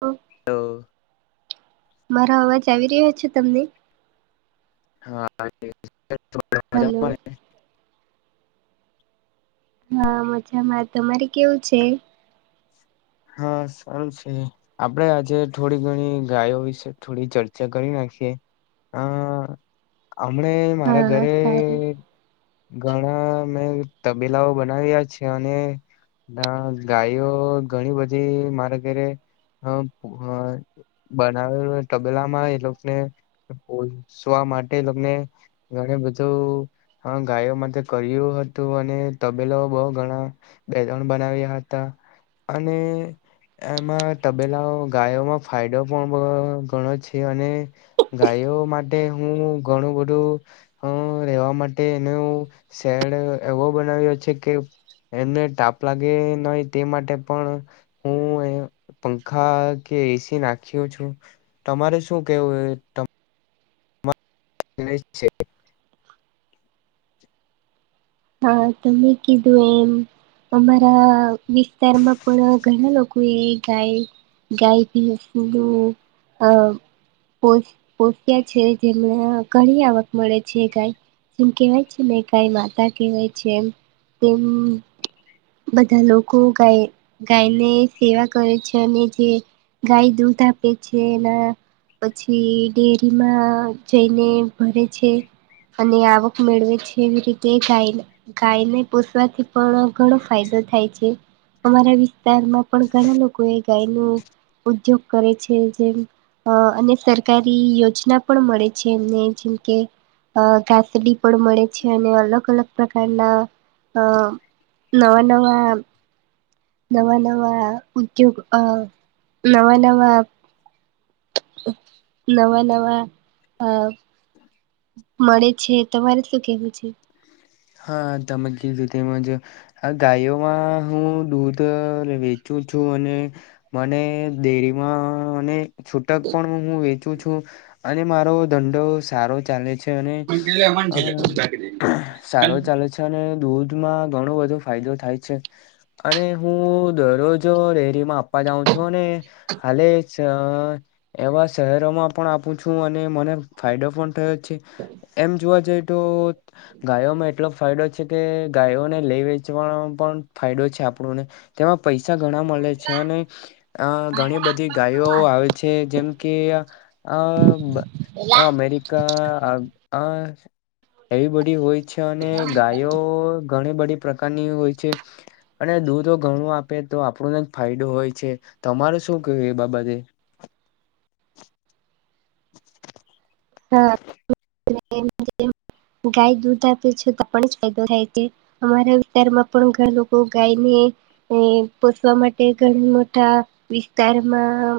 હા હેલો મારો અવાજ આવી રહ્યો છે તમને હા આવી રહ્યો છે હલો હા મજામાં તમારે કેવું છે હા સારું છે આપડે આજે થોડી ઘણી ગાયો વિશે થોડી ચર્ચા કરી નાખીએ હા હમણા મારા હા ઘરે સારું ઘણા મેં તબીલાઓ બનાવ્યા છે અને ના ગાયઓ ઘણી બધી મારે ઘરે બનાવેલું તબલામાં એ લોકોને સુવા માટે એ લોકોને ઘણ બધું ગાયો માટે કર્યું હતું અને તબેલો બહુ ઘણા બેગ્રઉડ બનાવ્યા હતા અને એમાં તબેલાઓ ગાયોમાં ફાયદો પણ ઘણો છે અને ગાયો માટે હું ઘણું બધું હ રહેેવા માટે એનો શેડ એવો બનાવ્યો છે કે એમને તાપ લાગે નય તે માટે પણ હું એ પંખા કે એસી નાખ્યો છું. તમારે શું કેવું એ તમ [inaudible] છે. હા તમે કીધું એમ અમારા વિસ્તારમાં પણ ઘણા લોકો એ ગાય. ગાય પીસું ઓલું આ પો પોષિયા છે જેમને ઘણી આવક મળે છે ગાય. જેમ કેહેવાય છે ને ગાય માતા કહેવાય છે એમ. તેમ બધા લોકો ગાય ગાયને સેવા કરે છે. અને જે ગાય દૂધ આપે છે એના પછી ડેરીમાં જઈને ભરે છે. અને આવક મેળવે છે. એવી રીતે ગાયન ગાય ને પોસવાથી પણ ઘણો ફાયદો થાય છે. અમારા વિસ્તારમાં પણ ઘણા લોકો એ ગાયનો ઉદ્યોગ કરે છે. જેમ અ અને સરકારી યોજના પણ મળે છે એમને. જેમ કે અ ઘાસડી પણ મળે છે. અને અલગ અલગ અલગ પ્રકારના અ નવા નવા નવા નવા ઉદ્યોગ અ નવા નવા નવા નવા અ હ મળે છે. તમારે શું કેવું છે? હા તમે કીધું તેમજ અ આ ગાયોમાં હું દૂધ વેચું છું અને મને ડેરીમાં અને છૂટક પણ હું વેચું છું. અને મારો ધંંધો સારો ચાલે છ છે અને અ સારો ચાલ લે છે અને દૂધમાં ઘણો બધો ફાયદો થાય છે. અને હું દરરોજ ડેરીમાં આપવા જાઉં છું. અને હાલે સ એવા શહેરોમાં પણ આપું છું અને મને ફાયદો પણ થયો. છે. એમ જોવા જઈ તો ગાયોમાં એટલો ફાયદો છે કે ગાયોને લઈ વેચવા પણ ફાયદો છે આપણુંને તેમાં પૈસા ઘણા મલે છે. અને અ ઘણી બધી ગાયો આવે છે. જેમ કે અ બ અ અમેરિકા આ એવી એવી હોય છે અને ગાયો ઘણી બધી પ્રકારની હોય છે. અને દૂધો ઘણું આપે તો આપણોને જ ફાયદો હોય છે. તમારે શું કેવું એ બાબતે? [inaudible] હા તમે જેમ કહ્યું તેમ. ગાય દૂધ આપે છે તો પણ જ ફાયદો થાય છે. અમારા વિસ્તારમાં પણ ઘણા લોકો ગાયને. એ પોસવા માટે ઘણા મોટા વિસ્તારમાં.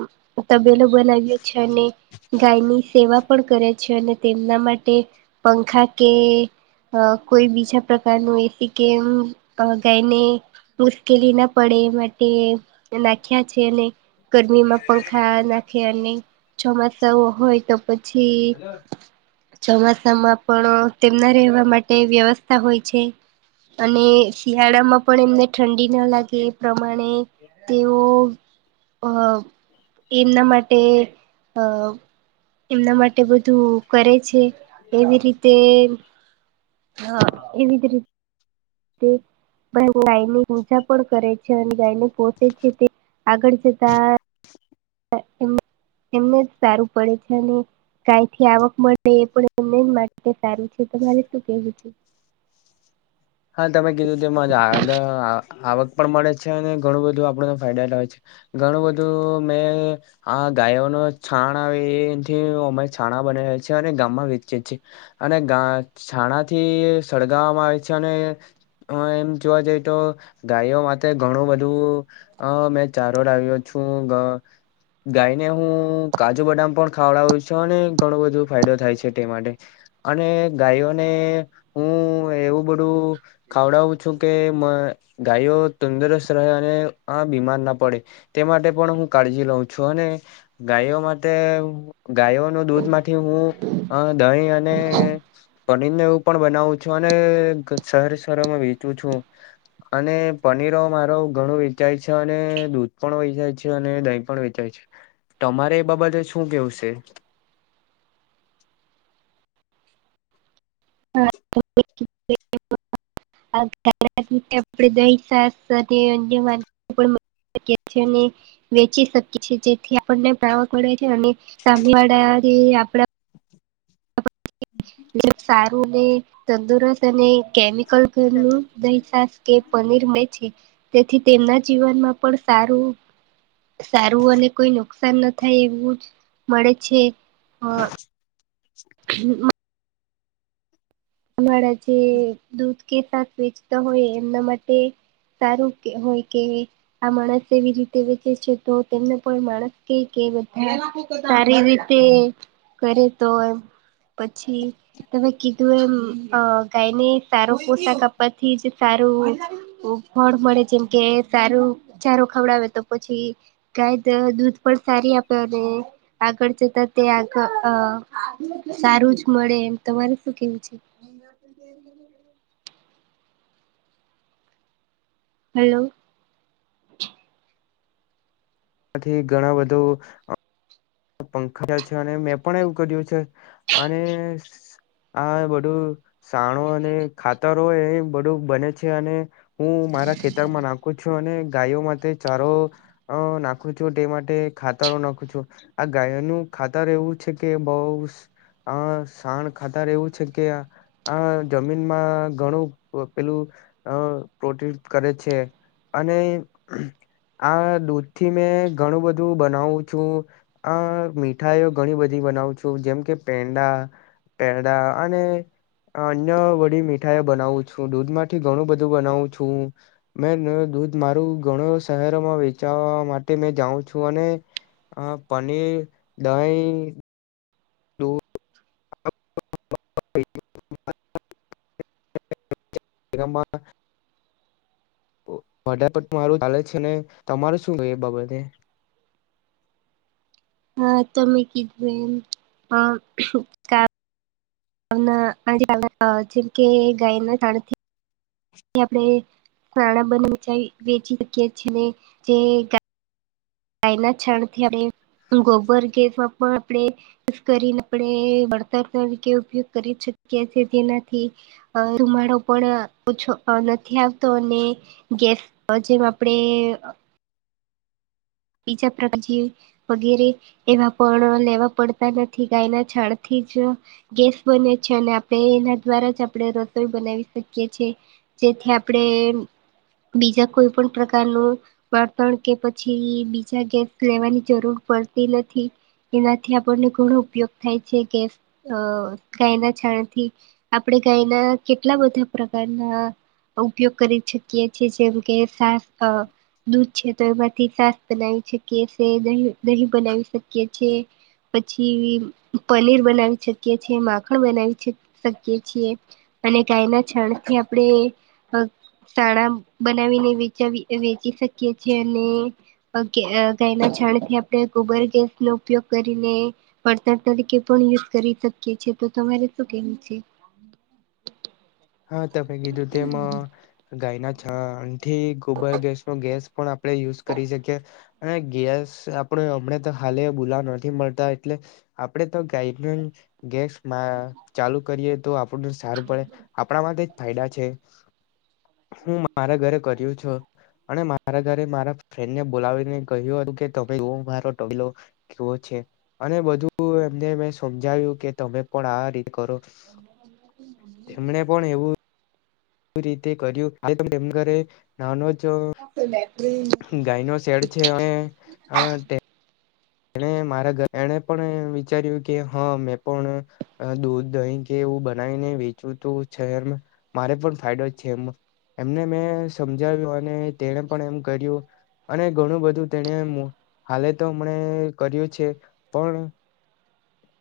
તબેલો બનાવ્યો છે અને ગાયની સેવા. પણ કરે છે અને તેમના માટે પંખા કે અ કોઈ બીજા પ્રકારનું એથી કે એમ ગાયને. મુશ્કેલી ન પડે એ માટે નાખ્યા છે અને ગરમીમાં પંખા નાખે અને ચોમાસા હોય તો. પછી ચોમાસામાં પણ તેમના રહેવા માટે વ્યવસ થા હોય છે. અને શિયાળામાં પણ એમને ઠંડી ન લાગે. એ પ્રમાણે તેઓ અ એમના માટે અ. એમના માટે બધું કરે છે એવી રીતે હા એવી જ રીતે ગાયની પૂજા પણ કરે ગાયને પોસે છે તે આગળ જતા. એ એમને જ [inaudible] કઈથી આવક મળે એ પણ માટે સારું છેરે શું કેવું છે? હા તમે કીધું તેમાં આગ આવક પણ મળે છે અને ઘણું બધું આપણને ફાયદા કારક હોય છે. ઘણું બધું મેં. હા ગાયો ન છાણ આવે એથી અમારી છાણા બને છે અને ગામમાં વેચે છે. અને ગા છાણાથી સળગાવવામાં આવે છે અને. હ એમ જોવા જઈ તો ગાયો માટે ઘણું બધું. હ મેં ચારોર આવ્યો છુ. ગાયને હું કાજુ બદામ પણ ખાવડાવું છું અને ઘણો બધો ફાયદો થાય છે તે માટે. અને ગાયોને હું એવું બધું. ખાવડાવું છું કે ગાયો તંદુરસ્ત રહે અને આ બીમાર ના પડે. તે માટે પણ હું કાળજી લઉં છું અને. ગાયો માટે ગાયો નું દૂધ માંથી હું દહીં. પનીરને એવું પણ બનાવું છું અને શહેર શરોમાં વેચું છું. અને પનીરો મારો ઘણું વેચાય છે, અને દૂધ પણ વેચાય છે અને દહીં પણ વેચાય છે. તમારે એ બાબતે શું કેવું છે? [inaudible] [inaudible] છે ને. વેચી શકીએ છેએ જેથી આપણને આવક મળે છે અને સામે વાળા આપડા. સારું ને. તંદુરસ્ત અને કેમિકલ [unintelligible] દહી કે પનીર મે છે. તેથી તેમના જીવનમાં પણ સારું. સારું અને કોઈ નુકસાન ન થાય એવું મળે છે અ. [inaudible] હમમ. તમારા જે દૂધ કે સાક વેચતા હોય એમના માટે. સારું કે હોય કે. આ માણસ એવી રીતે વેચે છે તો તેમને પણ માણસ ક કે બધા. સારી રીતે કરે તો એ પછી તમે કીધું એમ. અ ગાય ને સારું પોશાક આપ થી જ સારું. ફળ મળે જેમ કે સારું ચારું ખવડાવે તો પછી. કાય તો દૂધ પણ સારી આપેને. આગળ જતા તે આગળ સારું જ મળે એમ તમારે શું કેવું છે? એ હલો આથી ઘણા બધુ પંખા છે, અને મેં પણ એવું કર્યું છે અને હા બધું સાણો અને ખાતરો એ બધું બને છે અને હું મારા ખેતરમાં નાખું છું અને ગાયો માટે ચારો અ નાખું છું તે માટે ખાતરો નાખું છું- આ ગાયોનું ખાતર એવું છે કે બઉ- અ સાણ ખાતર એવું છે કે આ આ જમીનમાં ઘણું પેલું પ્રોટી કરે છે. અને આ દૂધ થી મેં ઘણું બધું બનાવું છું આ મીઠાઈઓ ઘણી બધી બનાવું છું જેમ કે પેંડા પેડા અને અન્ય વડી મીઠાઈઓ બનાવું છું દૂધમાંથી ઘણું બધું બનાવું છું. મેં દૂધ મારું ઘણું શહેરોમાં વેચાવા માટે મે જાઉં છું અને અ પનીર, દહી, માં [unintelligible] મારું ચાલે છે ને તમારે શું એ બાબતે? હા તમે કીધું એમ આ શું? [inaudible] જેમકે ગાયને જા આપણે પ્રાણા બને વચ વેચી શકીએ છીએ જે ગાયના છણથી આપણે ગોબર ગેસમાં પણ આપણે કરીને આપણે વળતર તરીકે ઉપયોગ કરી શકીએ છીએ તેનાથી અ ધુમાળો પણ ઓછો નથી. આવતો અને ગેસ જેમ આપડે બીજા પ્ર જે વગેરે એવા પણ લેવા પડતા નથી ગાયના છડથી જ ગેસ બને છે, અને આપણે એના દ્વારા જ આપણે રસોઈ બનાવી શકીએ છે. જેથી આપડે બીજા કોઈ પણ પ્રકારનું બણતણ કે પછી બીજા ગેસ લેવાની જરૂર પડતી નથી. એનાથી આપણને ઘણો ઉપયોગ થાય છે કે, ગેસ ગાયના છાણથી આપણેે ગાય ના કેટલા બધા પ્રકારના ઉપયોગ કરી શકીએ છીએ જેમ કે છાસ દૂધ છે તો એમાંથી છા બનાવી શકીએ છે દહી, દહીં બનાવી શકીએ છે પછી પનીર બનાવી શકીએ છીએ, માખણ બનાવી શકીએ છીએ અને ગાયના છણથી આપણે સાણા બનાવીને વેચાવિ વેચી શકીએ છેએ અને ગાયના છણથી આપણે ગોબર ગેસ નો ઉપયોગ કરીને પડતર તરીકે પણ યુઝ કરી શકીએ છેએ તો તમારે શું કેવું છે. હા તમે કીધું તેમાં ગાયના - આથી ગોબર ગેસ નો ગેસ પણ આપણે યુઝ કરી શકીએ- અને ગેસ આપડે હમણે તો ખાલી ભુલા નથી મળતા એટલે આપડે તો ગાઈડન્સ ગેસ મા ચાલુ કરીએ તો આપણ સારું પડે આપણા માટે જ ફાયદા છે, હું મારા ઘરે કર્યું છે. અને મારા ઘરે મારા- ફ્રેન્ડને બોલાવીને કહ્યું હતું કે તમે મારો ટલો કેવો છે, અને બધું એમને મે સમજાવ્યું કે તમે પણ આ રીત કરો. તેમણે પણ એવું રીતે કર્યું આ ત એમ કરે નાનો જ ગાય નો શેડ છે. અને એણે મારા ઘ એણે પણ વિચાર્યું કે હા મેં પણ- દૂધ દહીં કે એવું બનાવીને વેચવું તો છેર મારે પણ ફાયદો છે એ- એમને મેં સમજાવ્યું અને તેને પણ એમ કર્યું અને ઘણું બધું તેને હાલે તો મને કર્યું છે પણ-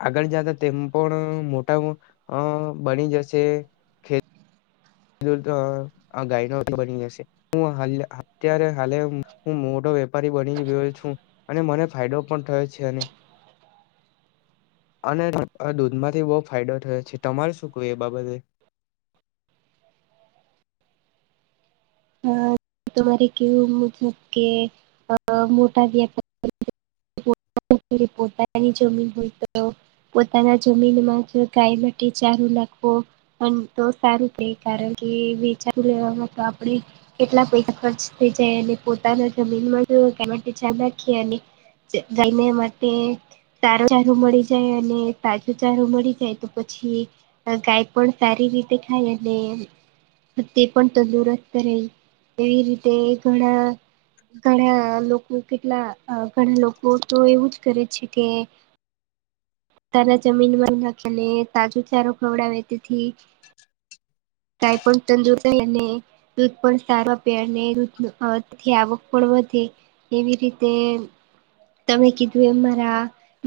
આગળ જતા તેમ પણ મોટા બની જશે- તો ગાયનો તો બની જશે- હું હ અત્યારે હાલે હું મોટો વેપારી બની ગયો છું. અને મને ફાયદો પણ થયો છે એ- [inaudible] અને દૂધમાંથી બહુ ફાયદો થયો છે તમારે શું કવું એ બાબતે- અ તરે કેવું મતલબ કે મોટા વ્યાપાર- રપતા જમીન હોય તો- પોતાના જમીનમાં ગાય માટે ચારું નાખવો- પણ તો સારું ક કારણ કે વચારુ લેવામાં તો આપણે- કેટલા પૈસા ખર્ચ થઈ જાય અને પોતાના જમીનમાં માટે ધ્યાન નાખીએ અને- ગલમે માટે- તારું ચારું મળી જાય અને તાજું ચારું મળી જાય તો પછી- ગાય પણ સારી રીતે ખાય તે પણ તંદુરસ્ત- કર એવી રીતે ઘણા- ઘણા લોકો કેટલા ઘણા લોકો તો એવું જ કરે છે કે- ત જમીનમાં નાખને તાજો ચારો ખવડાવે તેથી- કઈ પણ તજરસ એ ને- દૂધ પણ સારું આપે અને દૂધથી આવક પણ વધે- એવી રીતે તમે કીધું એ મારા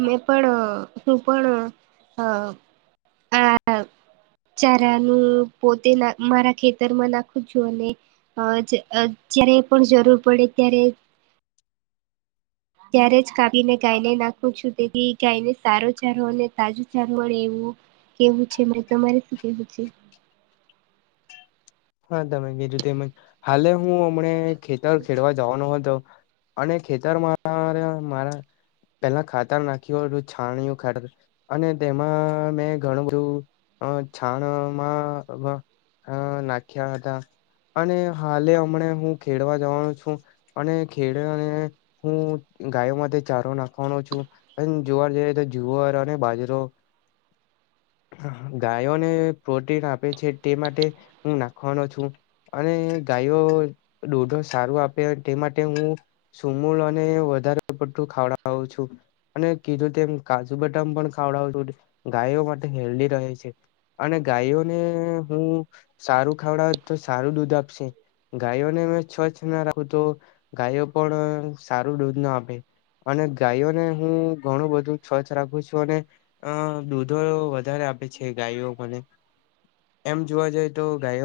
મેં પણ- તું પણ હ આ ચારાનું પોતે મારા ખેતરમાં નાખું છું ને અ જયારે પણ જરૂર પડે ત્યારે ત્યારે જ કાપીને ગાયને નાખું છું તેથી ગાયને સારો ચારો અને તાજું ચાર મળે એવું કેવું છે તમારે શું કેવું છે? હા તમે કીધું તેમજ, હાલે હું અમને ખેતર ખેડવા જવાનો હતો અને ખેતર મા મારા પેલા ખાતર નાખયુ તું છાણીયુ ખા અને તેમાં મેં ઘણું બધું છાણમાં હ નાખ્યા હતા અને હાલે હમણા હું ખેડવા જવાનો છું અને ખેડ ને હું ગાયો માટે ચારો નાખવાનો છું અને જોવાર જઈ તો જુવાર અને બાજરો ગાયોને પ્રોટીન આપે છે તે માટે હું નાખવાનો છું. અને ગાયો દોઢો સારું આપે તે માટે હું સુુંમૂળ અને વધારે પડતું ખવડાવું છું. અને કીધું તેમ કાજુ બટામ પણ ખાવડાવું ગાયો માટે હેલ્ધી રહે છે. અને ગાયોને હું સારું ખાવડાવ તો સારું દૂધ આપશે. ગાયોને મે સ્વચછ ના રાખું તો ગાયો પણ સારું દૂધ ના આપે. અને ગાયોને હું ઘણું બધું સ્વચ્છ રાખું છું અને અ દૂધો વધારે આપે છે ગાયો મને. એમ જોવા જઈ તો ગાયો